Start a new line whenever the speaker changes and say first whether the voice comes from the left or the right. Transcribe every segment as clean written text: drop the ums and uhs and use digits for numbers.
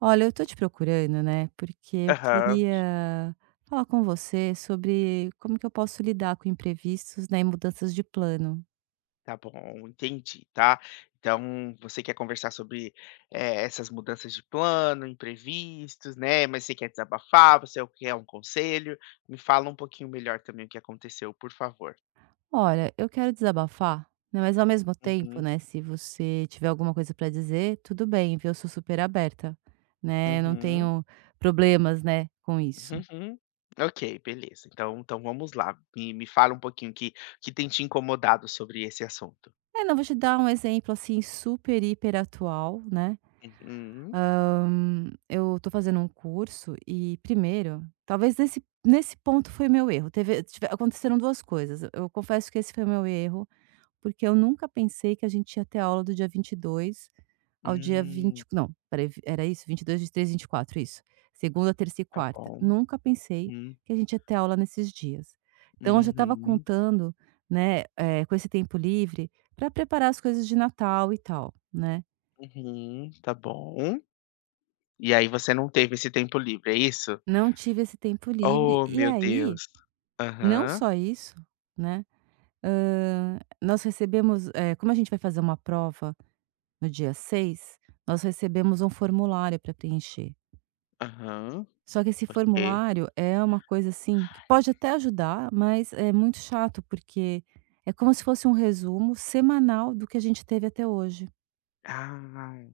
right: Olha, eu tô te procurando, né, porque eu
left: Aham,
right: queria falar com você sobre como que eu posso lidar com imprevistos, né, e mudanças de plano.
left: tá bom, entendi, tá. Então você quer conversar sobre, essas mudanças de plano, imprevistos, né, mas você quer desabafar, você quer um conselho. Me fala um pouquinho melhor também o que aconteceu, por favor.
right: Olha, eu quero desabafar, né, mas ao mesmo tempo,
left: Uhum,
right: né, se você tiver alguma coisa para dizer, tudo bem, viu? Eu sou super aberta, né? Eu não
left: uhum,
right: tenho problemas, né, com isso.
left: uhum. Ok, beleza. Então vamos lá. Me fala um pouquinho que tem te incomodado sobre esse assunto.
right: É, não vou te dar um exemplo assim super hiper atual, né?
left: Uhum.
right: Eu tô fazendo um curso e primeiro, talvez nesse ponto foi meu erro. Teve tive Aconteceram 2 coisas. Eu confesso que esse foi meu erro, porque eu nunca pensei que a gente ia ter aula do dia 22 ao dia 20,
left: Hum,
right: não, espera aí, era isso? 22, 23, 24, isso. Segunda, terça e
left: tá
right: quarta.
left: bom.
right: Nunca pensei
left: Uhum,
right: que a gente ia ter aula nesses dias. Então eu já estava
left: uhum,
right: contando, né, com esse tempo livre para preparar as coisas de Natal e tal, né.
left: uhum, tá bom. E aí você não teve esse tempo livre, é isso?
right: Não tive esse tempo livre
left: Oh,
right: e
left: meu
right: aí.
left: Deus.
right: Não
left: Aham,
right: só isso, né, nós recebemos, como a gente vai fazer uma prova no dia 6, nós recebemos um formulário para preencher.
left: aham,
right: Só que esse
left: ok.
right: formulário é uma coisa, assim, que pode até ajudar, mas é muito chato, porque é como se fosse um resumo semanal do que a gente teve até hoje.
left: Ah,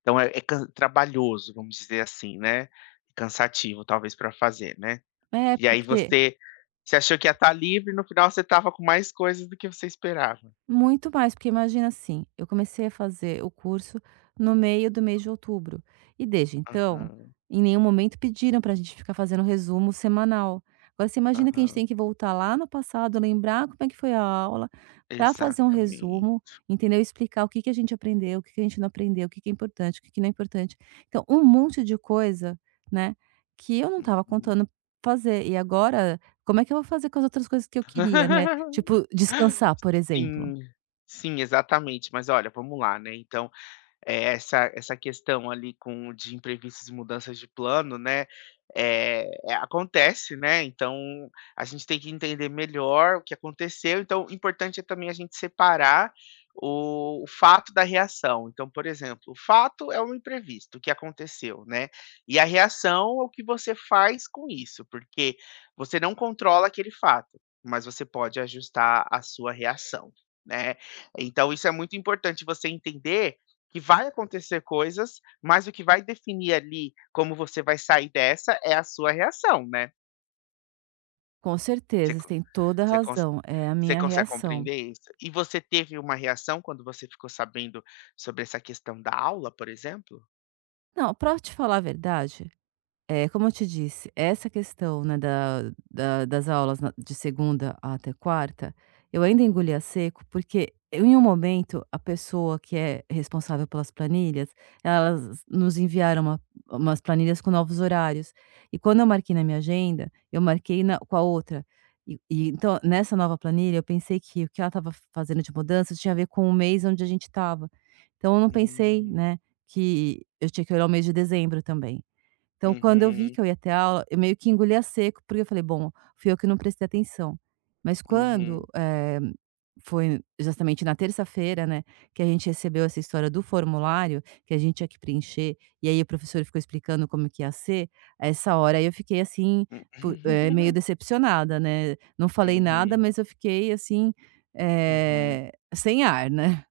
left: então é é can trabalhoso, vamos dizer assim, né, cansativo talvez para fazer, né.
right: É,
left: E aí
right: porque
left: você achou que ia estar livre, no final você estava com mais coisas do que você esperava.
right: muito mais, porque imagina assim, eu comecei a fazer o curso no meio do mês de outubro. E desde então,
left: Aham,
right: em nenhum momento pediram para a gente ficar fazendo resumo semanal. Agora você imagina que a gente
left: aham,
right: tem que voltar lá no passado, lembrar como é que foi a aula, para fazer um
left: exatamente.
right: resumo, entendeu? Explicar o que que a gente aprendeu, o que que a gente não aprendeu, o que que é importante, o que que não é importante. Então, um monte de coisa, né, que eu não estava
left: Uhum.
right: contando fazer. E agora, como é que eu vou fazer com as outras coisas que eu queria, né? Tipo, descansar, por exemplo.
left: Sim, sim, exatamente. Mas olha, vamos lá, né, então essa questão ali com de imprevistos e mudanças de plano, né, acontece, né, então a gente tem que entender melhor o que aconteceu, então o importante é também a gente separar o fato da reação. Então, por exemplo, o fato é um imprevisto, o que aconteceu, né, e a reação é o que você faz com isso, porque você não controla aquele fato, mas você pode ajustar a sua reação, né. Então isso é muito importante você entender que vai acontecer coisas, mas o que vai definir ali como você vai sair dessa é a sua reação, né.
right: Com
left: Você
right: certeza, você
left: con
right: tem toda a
left: você cons
right: razão, é a
left: você
right: minha
left: consegue
right: reação.
left: compreender isso? E você teve uma reação quando você ficou sabendo sobre essa questão da aula, por exemplo?
right: Não, pra te falar a verdade, é, como eu te disse, essa questão, né, da das aulas na de segunda até quarta, eu ainda engoli
left: Aham.
right: a seco, porque eu em um momento, a pessoa que é responsável pelas planilhas, elas nos enviaram umas planilhas com novos horários. E quando eu marquei na minha agenda, eu marquei na com a outra. E então, nessa nova planilha, eu pensei que o que ela estava fazendo de mudança tinha a ver com o mês onde a gente estava. Então eu não pensei,
left: Hum.
right: né, que eu tinha que olhar o mês de dezembro também. Então, quando eu vi
left: Uhum,
right: que eu ia ter aula, eu meio que engoli a seco, porque eu falei: "Bom, fui eu que não prestei atenção". Mas
left: uhum,
right: quando, foi justamente na terça-feira, né, que a gente recebeu essa história do formulário, que a gente tinha que preencher, e aí o professor ficou explicando como que ia ser, a essa hora aí eu fiquei assim,
left: hum.
right: meio decepcionada, né. Não falei nada,
left: Uhum,
right: mas eu fiquei assim,
left: uhum.
right: sem ar, né.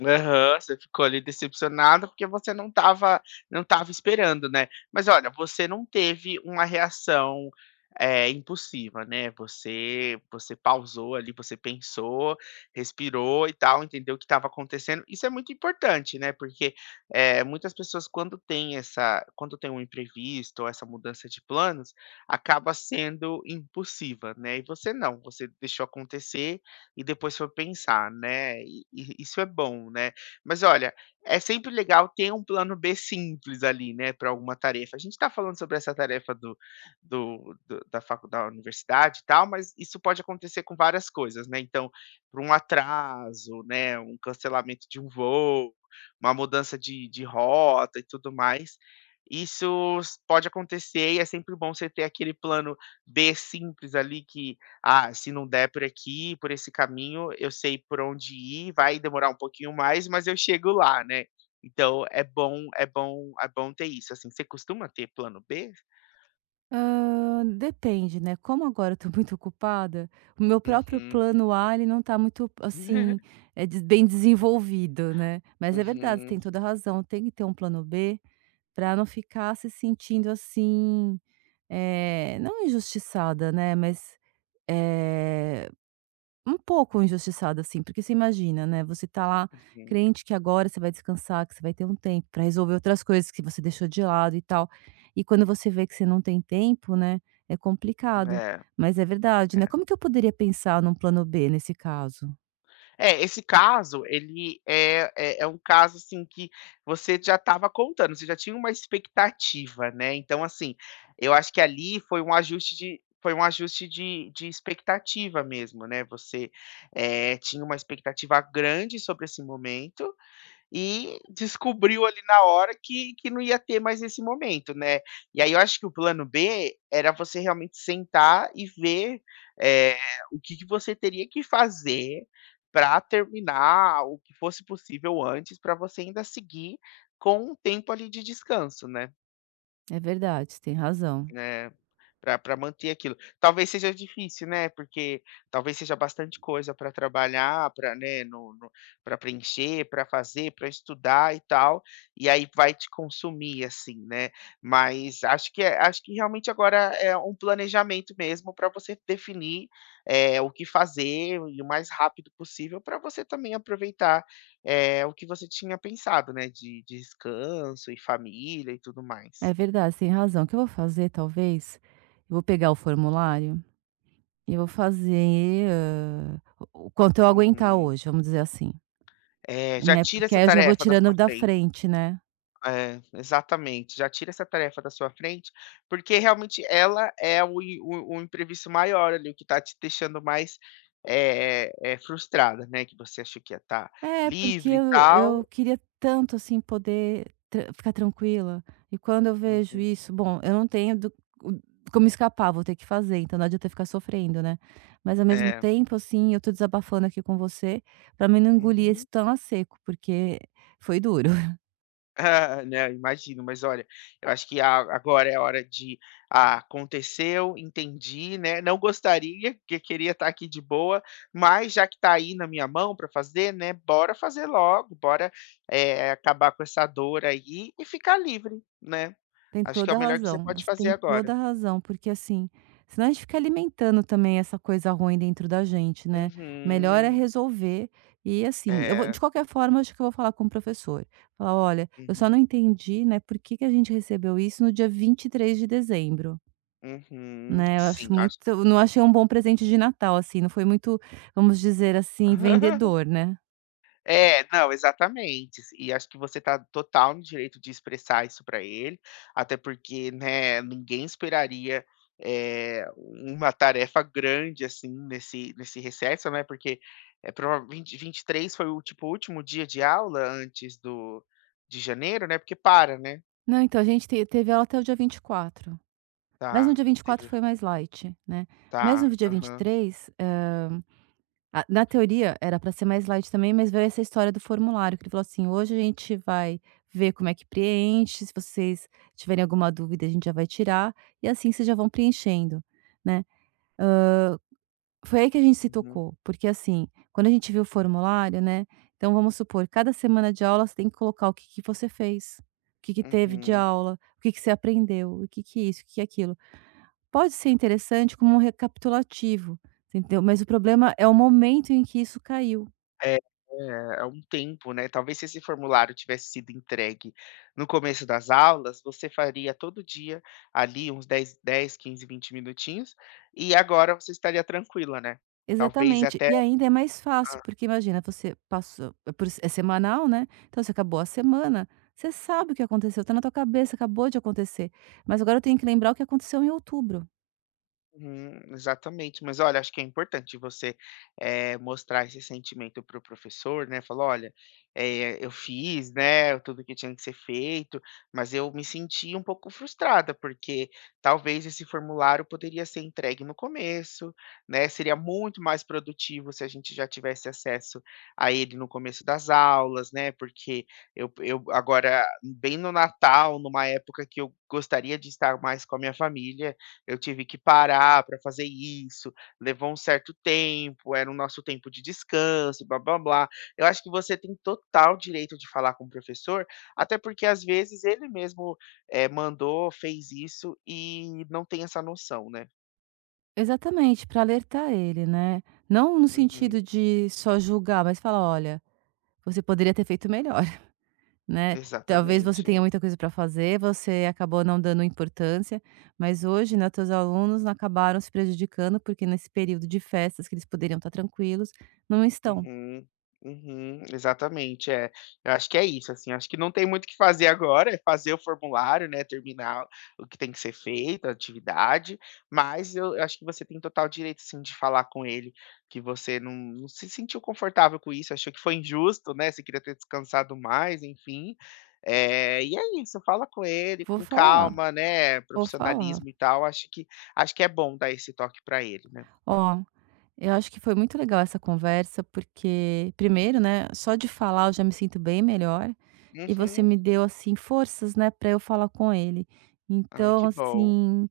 left: Aham, você ficou ali decepcionada, porque você não estava esperando, né. Mas olha, você não teve uma reação, impulsiva, né, você pausou ali, você pensou, respirou e tal, entendeu o que estava acontecendo. Isso é muito importante, né, porque, muitas pessoas quando tem um imprevisto ou essa mudança de planos, acaba sendo impulsiva, né, e você não, você deixou acontecer e depois for pensar, né, e isso é bom, né. Mas olha, é sempre legal ter um plano B simples ali, né, para alguma tarefa. A gente está falando sobre essa tarefa do da faculdade, da universidade e tal, mas isso pode acontecer com várias coisas, né, então, por um atraso, né, um cancelamento de um voo, uma mudança de rota e tudo mais, isso s pode acontecer e é sempre bom você ter aquele plano B simples ali que ah, se não der por aqui, por esse caminho, eu sei por onde ir, vai demorar um pouquinho mais, mas eu chego lá, né. Então é bom ter isso, assim. Você costuma ter plano B?
right: Depende, né, como agora eu tô muito ocupada, o meu próprio
left: Uhum.
right: plano A, ele não tá muito, assim, é de bem desenvolvido, né. Mas é verdade, você tem
left: Uhum,
right: toda a razão, tem que ter um plano B para não ficar se sentindo assim, não injustiçada, né, mas, eh um pouco injustiçada, assim, porque você imagina, né, você tá lá
left: uhum.
right: crente que agora você vai descansar, que você vai ter um tempo para resolver outras coisas que você deixou de lado e tal. E quando você vê que você não tem tempo, né, é complicado.
left: É,
right: Mas é verdade, né,
left: é.
right: como que eu poderia pensar num plano B nesse caso?
left: É, esse caso, ele é um caso, assim, que você já estava contando, você já tinha uma expectativa, né, então, assim, eu acho que ali foi um ajuste de expectativa mesmo, né, você, tinha uma expectativa grande sobre esse momento, e descobriu ali na hora que não ia ter mais esse momento, né. E aí eu acho que o plano B era você realmente sentar e ver, eh, o que que você teria que fazer para terminar o que fosse possível antes, para você ainda seguir com um tempo ali de descanso, né.
right: É verdade, você tem razão.
left: Eh Para pra manter aquilo. Talvez seja difícil, né, porque talvez seja bastante coisa para trabalhar, para né, no para preencher, para fazer, para estudar e tal, e aí vai te consumir, assim, né. Mas acho que realmente agora é um planejamento mesmo para você definir, o que fazer e o mais rápido possível para você também aproveitar, o que você tinha pensado, né, de descanso e família e tudo
right: É
left: mais.
right: verdade, você tem razão. O que eu vou fazer talvez, eu vou pegar o formulário e vou fazer, o quanto eu aguentar
left: Uhum.
right: hoje, vamos dizer assim,
left: É, já
right: né,
left: tira
right: porque
left: essa
right: aí eu já vou
left: tarefa da sua
right: tirando da
left: frente.
right: frente, né.
left: É, exatamente, já tira essa tarefa da sua frente, porque realmente ela é o imprevisto maior ali, o que está te deixando mais, frustrada, né, que você achou que ia estar
right: É, porque
left: livre e
right: eu
left: tal.
right: eu queria tanto, assim, poder tran ficar tranquila, e quando eu vejo
left: Uhum.
right: isso, bom, eu não tenho do o como escapar, vou ter que fazer, então não adianta eu ficar sofrendo, né. Mas ao mesmo
left: É.
right: tempo, assim, eu tô desabafando aqui com você, pra mim não engolir
left: Uhum.
right: isso tão a seco, porque foi duro.
left: Ah, né, imagino, mas olha, eu acho que a agora é a hora de "Ah, aconteceu, entendi, né, não gostaria, porque queria estar aqui de boa, mas já que está aí na minha mão para fazer, né, bora fazer logo, bora, acabar com essa dor aí e ficar livre", né.
right: Tem
left: Acho que é
right: toda
left: o
right: a
left: melhor que você
right: razão,
left: pode
right: você
left: fazer
right: tem
left: agora.
right: toda a razão, porque assim, senão a gente fica alimentando também essa coisa ruim dentro da gente, né. Melhor é
left: Uhum.
right: resolver e assim, eu vou
left: É.
right: de qualquer forma, acho que eu vou falar com o professor, falar: "Olha, eu só
left: Uhum.
right: não entendi, né, por que que a gente recebeu isso no dia 23 de dezembro",
left: Uhum.
right: né. Eu
left: Sim,
right: acho muito,
left: acho.
right: eu não achei um bom presente de Natal, assim, não foi muito, vamos dizer assim, vendedor, né.
left: É, não, exatamente. E acho que você está total no direito de expressar isso para ele, até porque, né, ninguém esperaria, uma tarefa grande, assim, nesse recesso, né, porque, é provavelmente 23 foi o, tipo, último dia de aula antes do de janeiro, né, porque para, né.
right: "Não, então a gente te teve ela até o dia 24, mas no
left: Tá,
right: dia 24
left: teve
right: foi mais light, né. Mas
left: tá,
right: no dia vinte e
left: aham.
right: três ah, na teoria, era para ser mais light também, mas veio essa história do formulário, que ele falou assim: "Hoje a gente vai ver como é que preenche, se vocês tiverem alguma dúvida, a gente já vai tirar, e assim vocês já vão preenchendo", né. Foi aí que a gente se
left: Uhum,
right: tocou, porque assim, quando a gente viu o formulário, né, então vamos supor, cada semana de aula você tem que colocar o que que você fez, o que que teve de
left: uhum.
right: aula, o que que você aprendeu, o que que isso, o que que aquilo. Pode ser interessante como um recapitulativo, você entendeu, mas o problema é o momento em que isso caiu.
left: É, é, há um tempo, né, talvez se esse formulário tivesse sido entregue no começo das aulas, você faria todo dia ali uns 10, 15, 20 minutinhos, e agora você estaria tranquila, né. Talvez
right: Exatamente.
left: até
right: E ainda é mais fácil, porque imagina, você passou é por é semanal, né, então você acabou a semana, você sabe o que aconteceu, tá na tua cabeça, acabou de acontecer. Mas agora eu tenho que lembrar o que aconteceu em outubro.
left: uhum, exatamente. Mas olha, acho que é importante você, mostrar esse sentimento para o professor, né, falar: "Olha, eu fiz, né, tudo que tinha que ser feito, mas eu me senti um pouco frustrada, porque talvez esse formulário poderia ser entregue no começo, né, seria muito mais produtivo se a gente já tivesse acesso a ele no começo das aulas, né, porque eu agora bem no Natal, numa época que eu gostaria de estar mais com a minha família, eu tive que parar para fazer isso, levou um certo tempo, era o nosso tempo de descanso, blá-blá-blá. Eu acho que você tem total direito de falar com o professor, até porque às vezes ele mesmo, mandou, fez isso e não tem essa noção, né.
right: Exatamente, para alertar ele, né. Não no
left: Uhum,
right: sentido de só julgar, mas falar: "Olha, você poderia ter feito melhor". Né, talvez você
left: exatamente.
right: tenha muita coisa para fazer, você acabou não dando importância, mas hoje, né, teus alunos acabaram se prejudicando, porque nesse período de festas que eles poderiam estar tranquilos, não estão.
left: Uhum, uhum, exatamente, é. Eu acho que é isso, assim, acho que não tem muito o que fazer agora, é fazer o formulário, né, terminar o que tem que ser feito, a atividade, mas eu acho que você tem total direito, sim, de falar com ele que você não se sentiu confortável com isso, achou que foi injusto, né, você queria ter descansado mais, enfim. É é isso, fala com ele
right: Vou
left: com
right: falar,
left: calma, né,
right: vou falar.
left: profissionalismo e tal, acho que é bom dar esse toque para ele, né.
right: Ó, eu acho que foi muito legal essa conversa, porque primeiro, né, só de falar eu já me sinto bem melhor, e você
left: Uhum.
right: me deu, assim, forças, né, para eu falar com ele.
left: Ai,
right: Então,
left: que bom.
right: assim,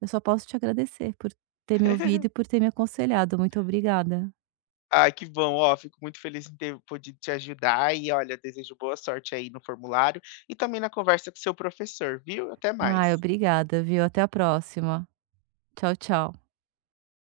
right: eu só posso te agradecer por ter me ouvido e por ter me aconselhado. Muito obrigada.
left: Ai, que bom, ó, fico muito feliz em ter podido te ajudar e olha, desejo boa sorte aí no formulário e também na conversa com seu professor, viu? Até
right: Ai,
left: mais.
right: obrigada, viu. Até a próxima. Tchau, tchau.